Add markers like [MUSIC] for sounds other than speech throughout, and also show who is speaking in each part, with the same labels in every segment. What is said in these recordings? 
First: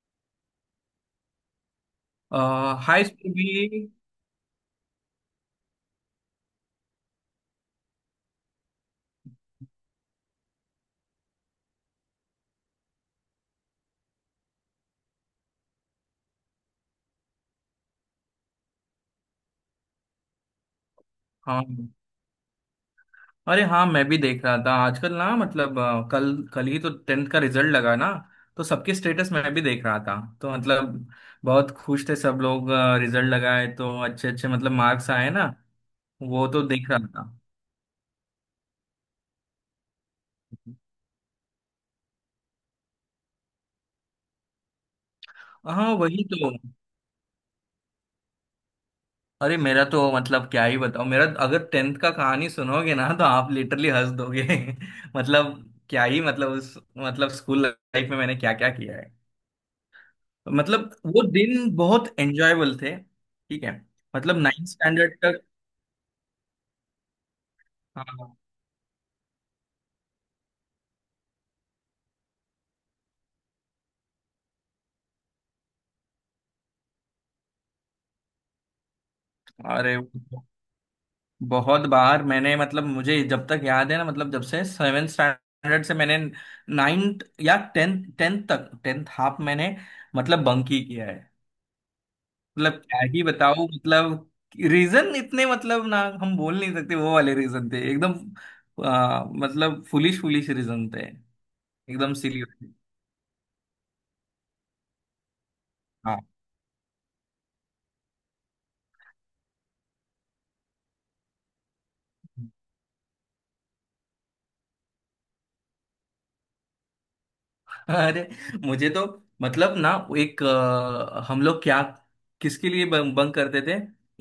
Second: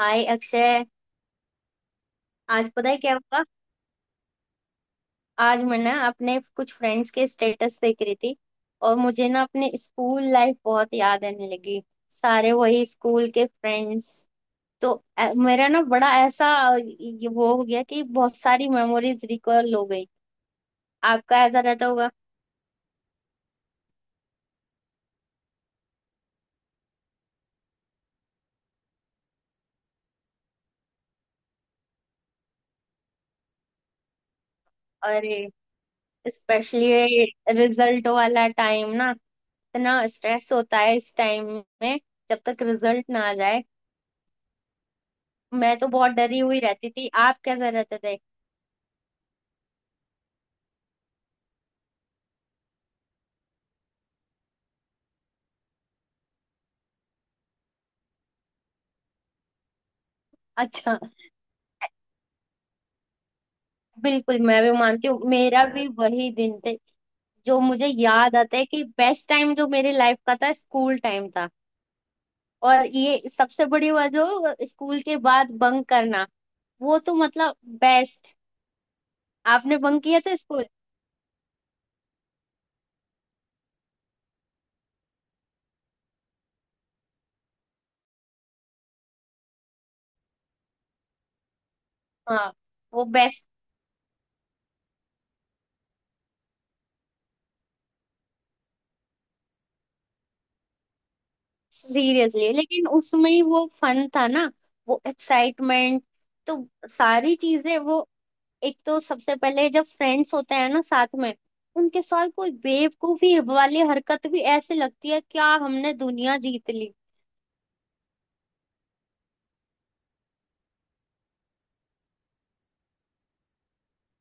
Speaker 1: हाय अक्षय। आज पता है
Speaker 2: हाई
Speaker 1: क्या
Speaker 2: स्कूल
Speaker 1: हुआ?
Speaker 2: भी।
Speaker 1: आज मैं ना अपने कुछ फ्रेंड्स के स्टेटस देख रही थी और मुझे ना अपने स्कूल लाइफ बहुत याद आने लगी। सारे वही स्कूल के फ्रेंड्स। तो मेरा ना बड़ा ऐसा ये वो हो गया कि बहुत सारी मेमोरीज रिकॉल हो गई। आपका ऐसा
Speaker 2: हाँ।
Speaker 1: रहता होगा?
Speaker 2: अरे हाँ, मैं भी देख रहा था आजकल ना मतलब कल कल ही तो टेंथ का रिजल्ट लगा ना। तो सबके स्टेटस मैं भी देख रहा था। तो मतलब बहुत खुश थे सब लोग। रिजल्ट लगाए तो अच्छे अच्छे मतलब मार्क्स आए ना।
Speaker 1: अरे,
Speaker 2: वो तो देख रहा
Speaker 1: स्पेशली
Speaker 2: था।
Speaker 1: रिजल्ट वाला टाइम ना, इतना स्ट्रेस होता है इस टाइम में। जब तक रिजल्ट ना आ जाए, मैं तो
Speaker 2: हाँ
Speaker 1: बहुत
Speaker 2: वही
Speaker 1: डरी
Speaker 2: तो।
Speaker 1: हुई रहती थी। आप कैसे रहते थे?
Speaker 2: अरे मेरा तो मतलब क्या ही बताऊँ। मेरा अगर टेंथ का कहानी सुनोगे ना तो आप लिटरली हंस दोगे। [LAUGHS] मतलब, क्या ही मतलब, उस मतलब स्कूल लाइफ में मैंने क्या क्या किया। मतलब
Speaker 1: अच्छा।
Speaker 2: वो दिन बहुत एंजॉयबल थे, ठीक है। मतलब
Speaker 1: बिल्कुल, मैं
Speaker 2: नाइन्थ
Speaker 1: भी मानती
Speaker 2: स्टैंडर्ड
Speaker 1: हूँ,
Speaker 2: तक।
Speaker 1: मेरा भी वही दिन थे। जो मुझे
Speaker 2: हाँ।
Speaker 1: याद आता है कि बेस्ट टाइम जो मेरे लाइफ का था, स्कूल टाइम था। और ये सबसे बड़ी बात, जो स्कूल के बाद बंक करना, वो तो मतलब बेस्ट। आपने
Speaker 2: अरे
Speaker 1: बंक किया था
Speaker 2: वो
Speaker 1: स्कूल?
Speaker 2: बहुत बार मैंने मतलब, मुझे जब तक याद है ना, मतलब जब से सेवेंथ स्टैंडर्ड से मैंने नाइन्थ या टेंथ टेंथ तक, टेंथ हाफ मैंने मतलब बंक ही किया है।
Speaker 1: हाँ,
Speaker 2: मतलब क्या
Speaker 1: वो
Speaker 2: ही
Speaker 1: बेस्ट।
Speaker 2: बताऊं मतलब। रीजन इतने मतलब ना हम बोल नहीं सकते, वो वाले रीजन थे एकदम। मतलब फुलिश फुलिश रीजन थे एकदम सिली।
Speaker 1: सीरियसली, लेकिन उसमें ही वो फन था ना, वो एक्साइटमेंट।
Speaker 2: हाँ।
Speaker 1: तो सारी चीजें वो, एक तो सबसे पहले जब फ्रेंड्स होते हैं ना साथ में, उनके साथ कोई बेवकूफी वाली हरकत भी ऐसे लगती है क्या हमने दुनिया जीत ली।
Speaker 2: अरे मुझे तो मतलब ना, एक हम लोग क्या, किसके लिए बंक बंक करते थे।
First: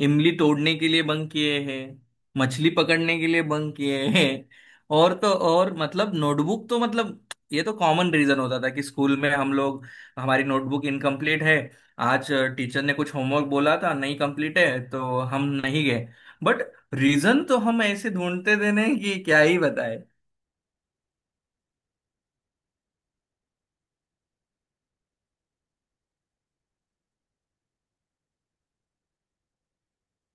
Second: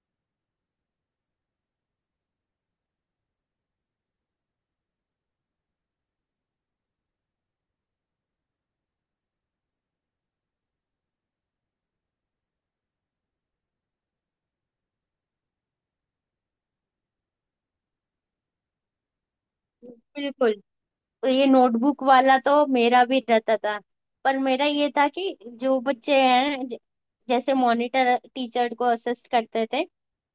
Speaker 2: इमली तोड़ने के लिए बंक किए हैं। मछली पकड़ने के लिए बंक किए हैं। और तो और मतलब नोटबुक तो मतलब, ये तो कॉमन रीजन होता था कि स्कूल में हम लोग, हमारी नोटबुक इनकम्प्लीट है। आज टीचर ने कुछ होमवर्क बोला था, नहीं कंप्लीट है तो हम नहीं गए। बट रीजन तो हम ऐसे ढूंढते थे ना कि क्या ही बताए।
Speaker 1: बिल्कुल। ये नोटबुक वाला तो मेरा भी रहता था। पर मेरा ये था कि जो बच्चे हैं जैसे मॉनिटर टीचर को असिस्ट करते थे,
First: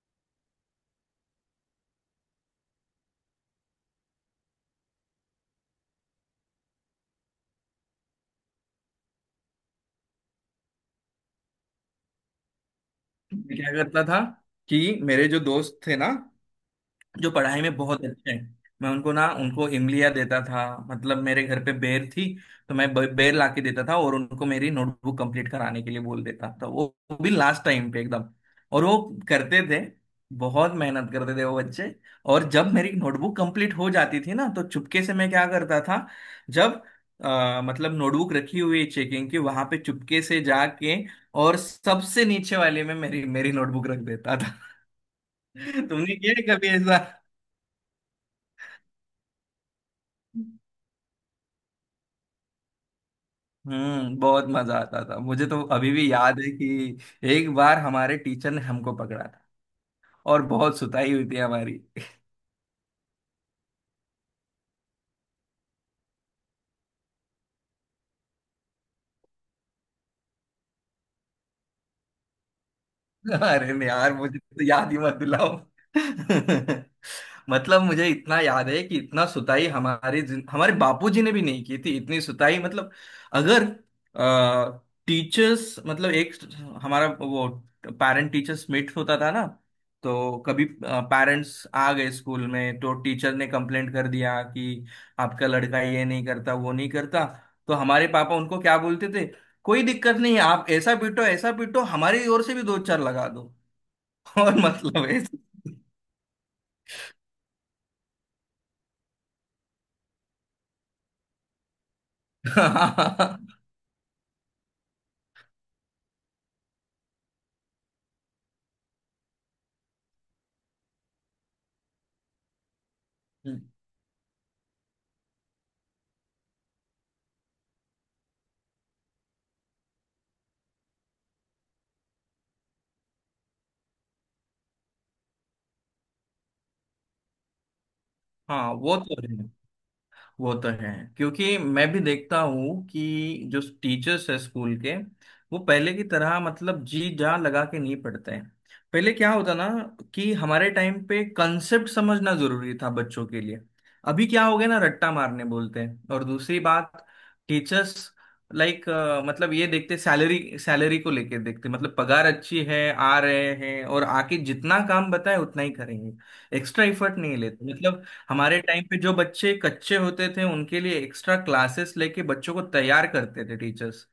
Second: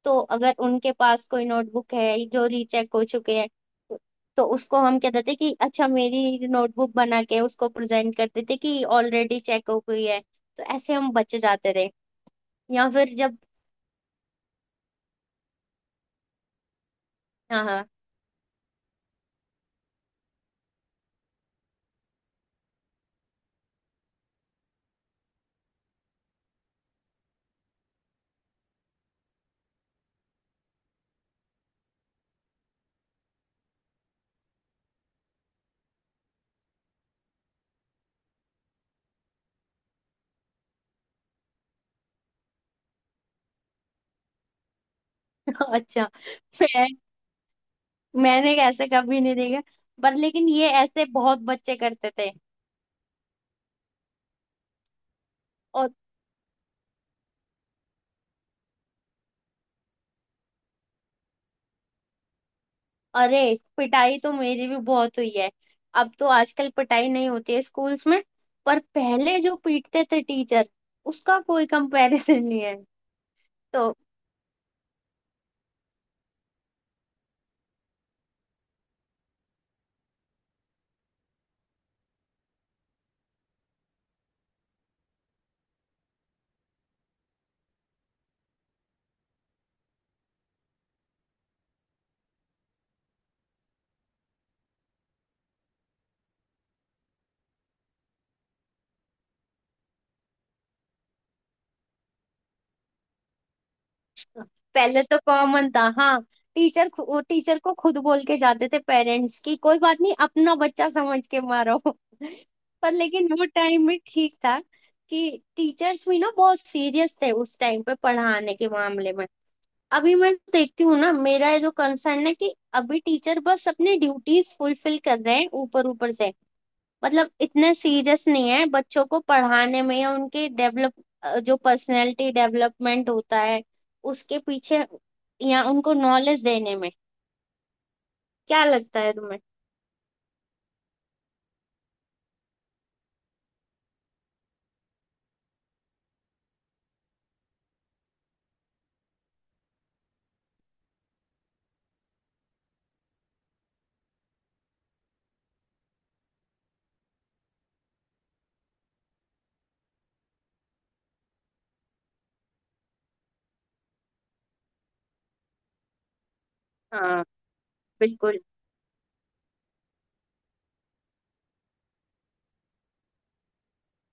Speaker 1: तो अगर उनके पास कोई नोटबुक है जो रीचेक हो चुके हैं, तो तो उसको हम कहते थे कि अच्छा मेरी नोटबुक बना के उसको प्रेजेंट करते थे कि ऑलरेडी चेक हो गई है। तो ऐसे हम बच जाते थे या फिर जब।
Speaker 2: मैं क्या करता था कि मेरे जो दोस्त थे ना, जो पढ़ाई
Speaker 1: हाँ
Speaker 2: में
Speaker 1: हाँ।
Speaker 2: बहुत अच्छे हैं, मैं उनको ना, उनको इमलिया देता था, मतलब मेरे घर पे बेर थी। तो मैं बेर ला के देता था और उनको मेरी नोटबुक कंप्लीट कराने के लिए बोल देता था। वो भी लास्ट टाइम पे एकदम। और वो करते थे, बहुत मेहनत करते थे वो बच्चे। और जब मेरी नोटबुक कंप्लीट हो जाती थी ना, तो चुपके से मैं क्या करता था। जब मतलब नोटबुक रखी हुई है चेकिंग की, वहां पे चुपके से जाके, और सबसे नीचे वाले में मेरी मेरी नोटबुक रख देता था।
Speaker 1: [LAUGHS]
Speaker 2: [LAUGHS]
Speaker 1: अच्छा।
Speaker 2: तुमने किया है कभी
Speaker 1: मैं
Speaker 2: ऐसा?
Speaker 1: मैंने ऐसे कभी नहीं देखा, पर लेकिन ये ऐसे बहुत बच्चे करते थे
Speaker 2: हम्म, बहुत मजा आता था। मुझे तो
Speaker 1: और।
Speaker 2: अभी भी याद है कि एक बार हमारे टीचर ने हमको पकड़ा था और बहुत सुताई हुई थी हमारी।
Speaker 1: अरे, पिटाई तो मेरी भी बहुत हुई है। अब तो आजकल पिटाई नहीं होती है स्कूल्स में, पर पहले जो पीटते थे टीचर, उसका कोई कंपैरिजन नहीं है।
Speaker 2: अरे नहीं
Speaker 1: तो
Speaker 2: यार, मुझे तो याद ही मत दिलाओ। [LAUGHS] मतलब मुझे इतना याद है कि इतना सुताई हमारे हमारे बापूजी ने भी नहीं की थी इतनी सुताई मतलब। अगर टीचर्स मतलब, एक हमारा वो पेरेंट टीचर्स मीट होता था ना। तो कभी पेरेंट्स आ गए स्कूल में तो टीचर ने कंप्लेंट कर दिया कि आपका लड़का ये नहीं करता, वो नहीं करता। तो हमारे पापा उनको क्या बोलते थे, कोई दिक्कत नहीं है, आप ऐसा पीटो ऐसा पीटो, हमारी ओर से भी दो चार लगा दो। [LAUGHS] और
Speaker 1: पहले
Speaker 2: मतलब
Speaker 1: तो
Speaker 2: ऐसा।
Speaker 1: कॉमन था हाँ, टीचर टीचर को खुद बोल के जाते थे पेरेंट्स की कोई बात नहीं अपना बच्चा समझ के मारो।
Speaker 2: [LAUGHS]
Speaker 1: [LAUGHS] पर लेकिन
Speaker 2: हाँ।
Speaker 1: वो टाइम में ठीक था कि टीचर्स भी ना बहुत सीरियस थे उस टाइम पे पढ़ाने के मामले में। अभी मैं देखती हूँ ना, मेरा ये जो कंसर्न है कि अभी टीचर बस अपनी ड्यूटीज फुलफिल कर रहे हैं, ऊपर ऊपर से। मतलब इतने सीरियस नहीं है बच्चों को पढ़ाने में या उनके डेवलप, जो पर्सनैलिटी डेवलपमेंट होता है उसके पीछे, या उनको नॉलेज देने में। क्या
Speaker 2: हाँ, वो
Speaker 1: लगता है
Speaker 2: तो
Speaker 1: तुम्हें?
Speaker 2: है। वो तो है। क्योंकि मैं भी देखता हूँ कि जो टीचर्स है स्कूल के, वो पहले की तरह मतलब जी जान लगा के नहीं पढ़ते हैं। पहले क्या होता ना, कि हमारे टाइम पे कंसेप्ट समझना जरूरी था बच्चों के लिए। अभी क्या हो गया ना, रट्टा मारने बोलते हैं। और दूसरी बात, टीचर्स लाइक, मतलब ये देखते सैलरी सैलरी को लेके देखते, मतलब पगार अच्छी है, आ रहे हैं, और आके जितना काम बताए उतना ही करेंगे। एक्स्ट्रा एफर्ट
Speaker 1: हाँ,
Speaker 2: नहीं लेते मतलब।
Speaker 1: बिल्कुल
Speaker 2: हमारे टाइम पे जो बच्चे कच्चे होते थे, उनके लिए एक्स्ट्रा क्लासेस लेके बच्चों को तैयार करते थे टीचर्स।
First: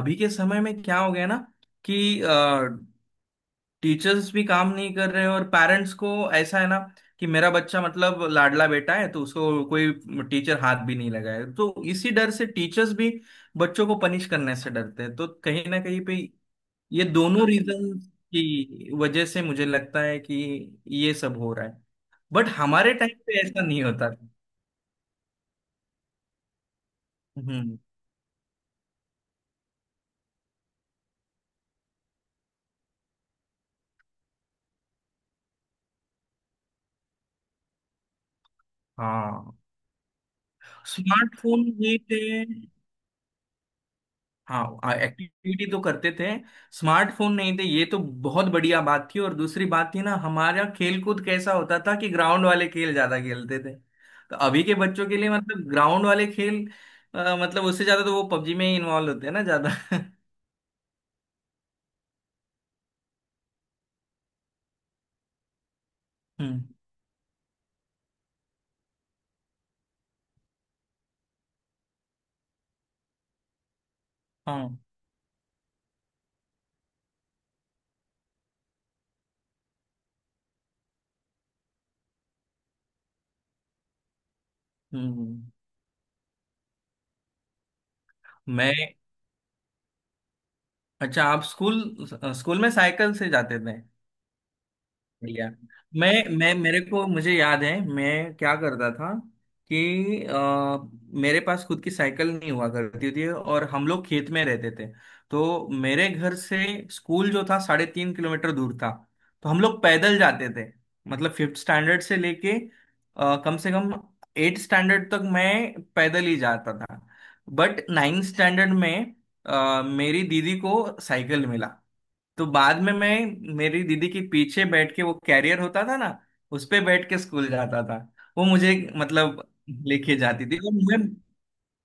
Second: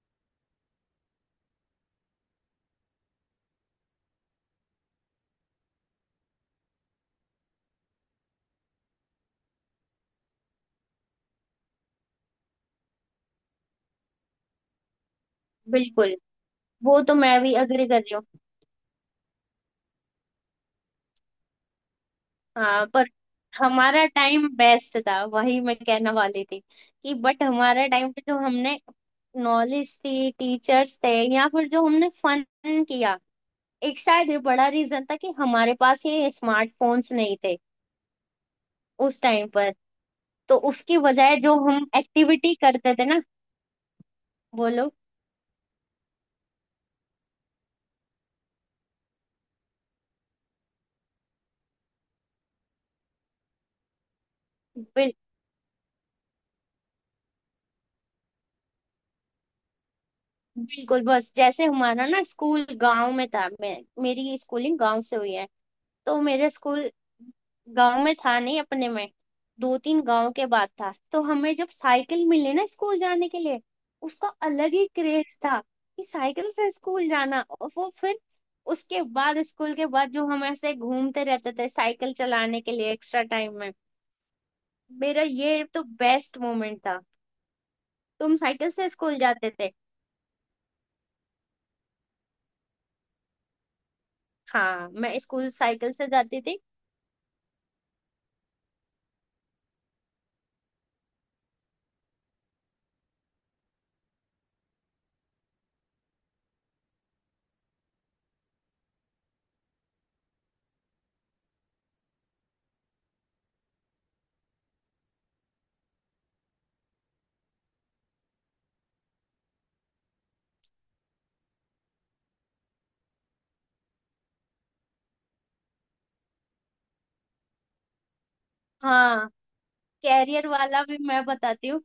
Speaker 2: अभी के समय में क्या हो गया ना कि टीचर्स भी काम नहीं कर रहे, और पेरेंट्स को ऐसा है ना कि मेरा बच्चा मतलब लाडला बेटा है, तो उसको कोई टीचर हाथ भी नहीं लगाए। तो इसी डर से टीचर्स भी बच्चों को पनिश करने से डरते हैं। तो कहीं ना कहीं
Speaker 1: बिल्कुल
Speaker 2: पे
Speaker 1: वो
Speaker 2: ये
Speaker 1: तो मैं
Speaker 2: दोनों
Speaker 1: भी अग्री
Speaker 2: रीजन
Speaker 1: कर रही हूँ।
Speaker 2: की वजह से मुझे लगता है कि ये सब हो रहा है। बट
Speaker 1: हाँ
Speaker 2: हमारे
Speaker 1: पर,
Speaker 2: टाइम पे ऐसा नहीं
Speaker 1: हमारा
Speaker 2: होता।
Speaker 1: टाइम बेस्ट था, वही मैं कहने वाली थी। कि बट
Speaker 2: हम्म।
Speaker 1: हमारा टाइम पे जो हमने नॉलेज थी, टीचर्स थे, या फिर जो हमने फन किया, एक शायद ये बड़ा रीजन था कि हमारे पास ये स्मार्टफोन्स नहीं थे उस टाइम
Speaker 2: हाँ,
Speaker 1: पर। तो उसकी बजाय जो
Speaker 2: स्मार्टफोन
Speaker 1: हम
Speaker 2: नहीं थे।
Speaker 1: एक्टिविटी करते थे ना। बोलो।
Speaker 2: हाँ एक्टिविटी तो करते थे। स्मार्टफोन नहीं थे, ये तो बहुत बढ़िया बात थी। और दूसरी बात थी ना, हमारा खेल कूद कैसा होता था कि ग्राउंड वाले खेल ज्यादा खेलते थे। तो अभी के बच्चों
Speaker 1: बिल,
Speaker 2: के लिए मतलब ग्राउंड वाले खेल, मतलब उससे ज्यादा तो वो पबजी में ही इन्वॉल्व होते हैं ना ज्यादा। [LAUGHS]
Speaker 1: बिल्कुल। बस जैसे हमारा ना स्कूल गांव में था, मैं मेरी स्कूलिंग गांव से हुई है। तो मेरे
Speaker 2: हम्म।
Speaker 1: स्कूल गांव में था नहीं अपने में, दो तीन गांव के बाद था। तो हमें जब साइकिल मिली ना स्कूल जाने के लिए, उसका
Speaker 2: हाँ।
Speaker 1: अलग ही क्रेज था। कि साइकिल से स्कूल जाना और वो फिर, उसके बाद स्कूल के बाद जो हम ऐसे घूमते रहते थे साइकिल चलाने के लिए एक्स्ट्रा टाइम में, मेरा
Speaker 2: हम्म।
Speaker 1: ये तो बेस्ट मोमेंट था। तुम साइकिल से
Speaker 2: मैं,
Speaker 1: स्कूल जाते थे?
Speaker 2: अच्छा आप स्कूल, स्कूल में साइकिल से जाते थे?
Speaker 1: हाँ, मैं स्कूल
Speaker 2: बढ़िया।
Speaker 1: साइकिल से
Speaker 2: मैं
Speaker 1: जाती
Speaker 2: मैं
Speaker 1: थी।
Speaker 2: मेरे को मुझे याद है, मैं क्या करता था कि, मेरे पास खुद की साइकिल नहीं हुआ करती थी, और हम लोग खेत में रहते थे। तो मेरे घर से स्कूल जो था, 3.5 किलोमीटर दूर था। तो हम लोग पैदल जाते थे। मतलब फिफ्थ स्टैंडर्ड से लेके कम से कम एट स्टैंडर्ड तक मैं पैदल ही जाता था। बट नाइन्थ स्टैंडर्ड में मेरी दीदी को साइकिल मिला। तो बाद में मैं मेरी दीदी के पीछे बैठ के, वो कैरियर होता था ना, उस पे बैठ के स्कूल जाता था। वो मुझे
Speaker 1: हाँ,
Speaker 2: मतलब लेके जाती
Speaker 1: कैरियर
Speaker 2: थी और
Speaker 1: वाला भी
Speaker 2: मैं,
Speaker 1: मैं बताती हूँ।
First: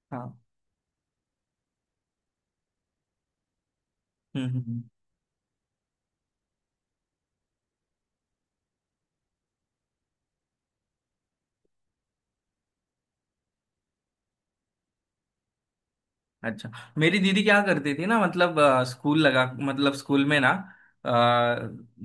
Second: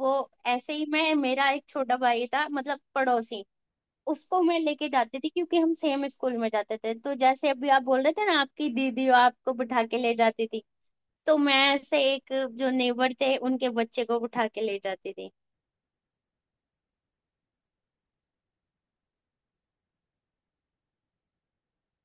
Speaker 1: वो
Speaker 2: हाँ,
Speaker 1: ऐसे ही, मैं मेरा एक छोटा भाई था, मतलब पड़ोसी। उसको
Speaker 2: हम्म
Speaker 1: मैं
Speaker 2: हम्म हम्म।
Speaker 1: लेके जाती थी, क्योंकि हम सेम स्कूल में जाते थे। तो जैसे अभी आप बोल रहे थे ना आपकी दीदी आपको बिठा के ले जाती थी, तो मैं ऐसे एक जो नेबर थे उनके बच्चे को बिठा के ले जाती थी।
Speaker 2: अच्छा, मेरी दीदी क्या करती थी ना मतलब स्कूल लगा मतलब स्कूल में ना, अ,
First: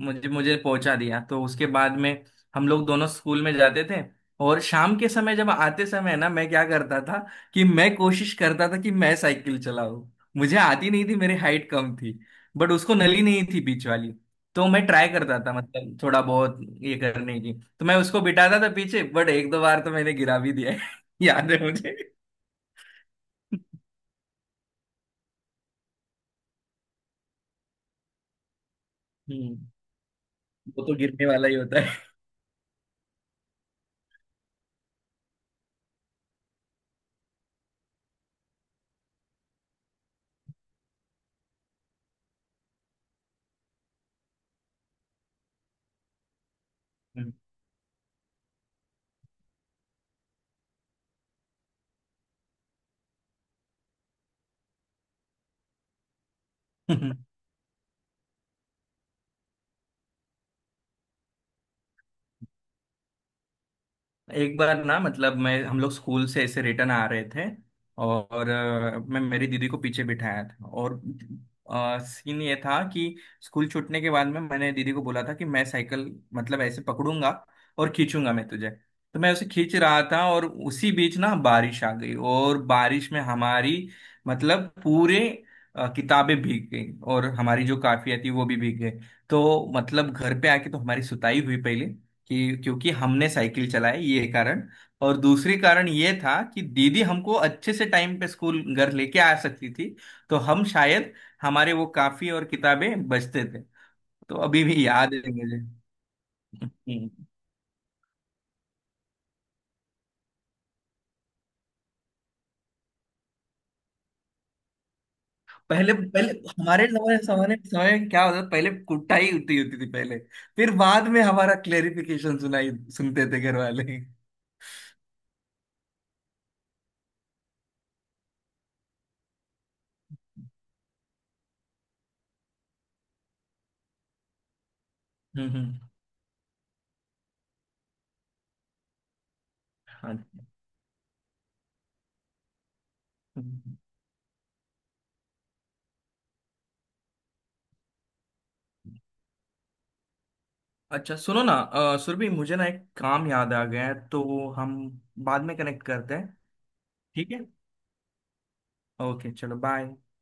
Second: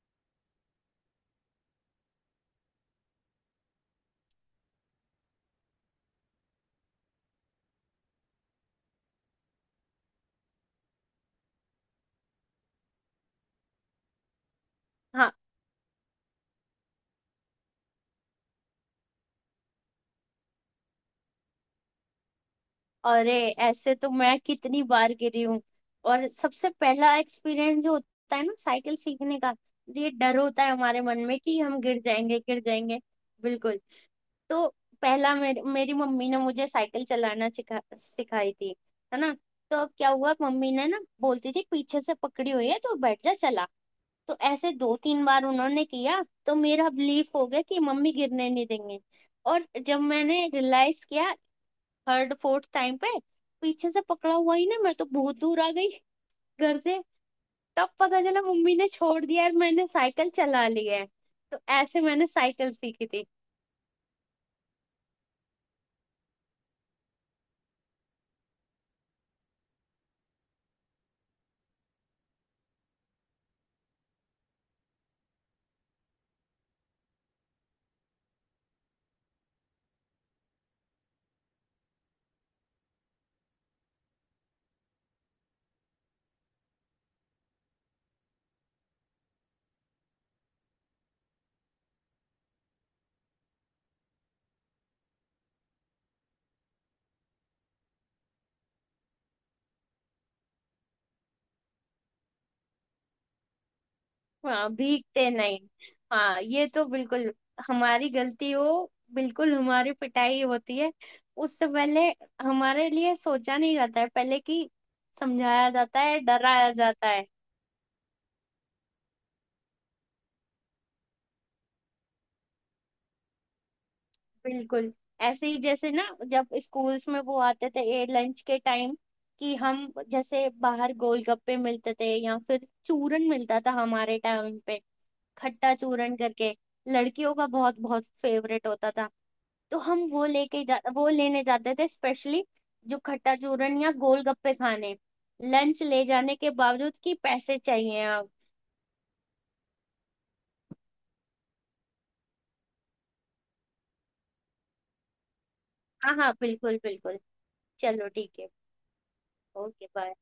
Speaker 2: मुझे मुझे पहुंचा दिया, तो उसके बाद में हम लोग दोनों स्कूल में जाते थे। और शाम के समय, जब आते समय ना, मैं क्या करता था कि मैं कोशिश करता था कि मैं साइकिल चलाऊं, मुझे आती नहीं थी, मेरी हाइट कम थी, बट उसको नली नहीं थी बीच वाली। तो मैं ट्राई
Speaker 1: हाँ।
Speaker 2: करता था मतलब, थोड़ा बहुत ये करने की। तो मैं उसको बिठाता था पीछे, बट एक दो बार तो मैंने गिरा भी दिया है। [LAUGHS] याद है मुझे।
Speaker 1: अरे, ऐसे तो मैं कितनी बार गिरी हूँ। और सबसे पहला एक्सपीरियंस जो होता है ना साइकिल सीखने का,
Speaker 2: हम्म,
Speaker 1: ये डर होता है
Speaker 2: वो तो
Speaker 1: हमारे मन
Speaker 2: गिरने
Speaker 1: में
Speaker 2: वाला ही
Speaker 1: कि हम
Speaker 2: होता
Speaker 1: गिर जाएंगे, गिर जाएंगे। बिल्कुल। तो पहला, मेरी मेरी मम्मी ने मुझे साइकिल चलाना सिखाई थी, है ना? तो अब क्या हुआ, मम्मी ने ना बोलती थी पीछे से पकड़ी हुई है तो बैठ जा चला। तो ऐसे दो तीन बार उन्होंने किया तो मेरा बिलीफ हो गया कि मम्मी गिरने नहीं देंगे। और जब मैंने रियलाइज किया थर्ड फोर्थ टाइम पे, पीछे से पकड़ा हुआ ही ना, मैं तो बहुत दूर आ गई घर
Speaker 2: है।
Speaker 1: से।
Speaker 2: [LAUGHS]
Speaker 1: तब पता चला मम्मी ने छोड़ दिया और मैंने साइकिल चला ली है। तो ऐसे मैंने साइकिल सीखी थी।
Speaker 2: एक बार ना मतलब, मैं हम लोग स्कूल से ऐसे रिटर्न आ रहे थे और मैं मेरी दीदी को पीछे बिठाया था, और सीन ये था कि स्कूल छूटने के बाद में मैंने दीदी को बोला था कि मैं साइकिल मतलब ऐसे पकड़ूंगा और खींचूंगा मैं तुझे। तो मैं उसे खींच रहा था और उसी बीच ना बारिश आ गई, और बारिश में हमारी मतलब पूरे, किताबें भीग गई और हमारी जो काफिया थी वो भी भीग गई। तो मतलब घर पे आके तो हमारी सुताई हुई पहले, कि क्योंकि हमने साइकिल चलाई, ये कारण, और दूसरी कारण ये था कि दीदी हमको अच्छे से टाइम पे स्कूल घर लेके आ सकती थी, तो हम शायद, हमारे वो काफी और किताबें बचते थे। तो अभी
Speaker 1: हाँ,
Speaker 2: भी याद
Speaker 1: भीगते
Speaker 2: है मुझे।
Speaker 1: नहीं। हाँ, ये तो
Speaker 2: हम्म।
Speaker 1: बिल्कुल, हमारी गलती हो, बिल्कुल हमारी पिटाई होती है। उससे पहले हमारे लिए सोचा नहीं जाता है, पहले की समझाया
Speaker 2: पहले
Speaker 1: जाता है,
Speaker 2: पहले
Speaker 1: डराया
Speaker 2: हमारे
Speaker 1: जाता
Speaker 2: समय
Speaker 1: है।
Speaker 2: समय समय में क्या होता था, पहले कुटाई होती होती थी पहले, फिर बाद में हमारा क्लेरिफिकेशन सुनाई सुनते थे घर वाले।
Speaker 1: बिल्कुल। ऐसे ही जैसे ना, जब स्कूल्स में वो आते थे ए लंच के टाइम, कि हम, जैसे बाहर गोलगप्पे मिलते थे या फिर चूरन मिलता था हमारे टाइम पे,
Speaker 2: हम्म
Speaker 1: खट्टा
Speaker 2: हम्म,
Speaker 1: चूरन करके, लड़कियों का बहुत बहुत फेवरेट होता था। तो हम
Speaker 2: हाँ।
Speaker 1: वो लेके जा वो लेने जाते थे स्पेशली, जो खट्टा चूरन या गोलगप्पे खाने, लंच ले जाने के बावजूद, कि पैसे चाहिए आप।
Speaker 2: अच्छा, सुनो ना सुरभि, मुझे ना एक काम याद आ गया है, तो हम बाद में कनेक्ट करते
Speaker 1: हाँ
Speaker 2: हैं।
Speaker 1: हाँ, बिल्कुल बिल्कुल।
Speaker 2: ठीक है।
Speaker 1: चलो ठीक है।
Speaker 2: ओके, चलो
Speaker 1: ओके
Speaker 2: बाय।
Speaker 1: बाय।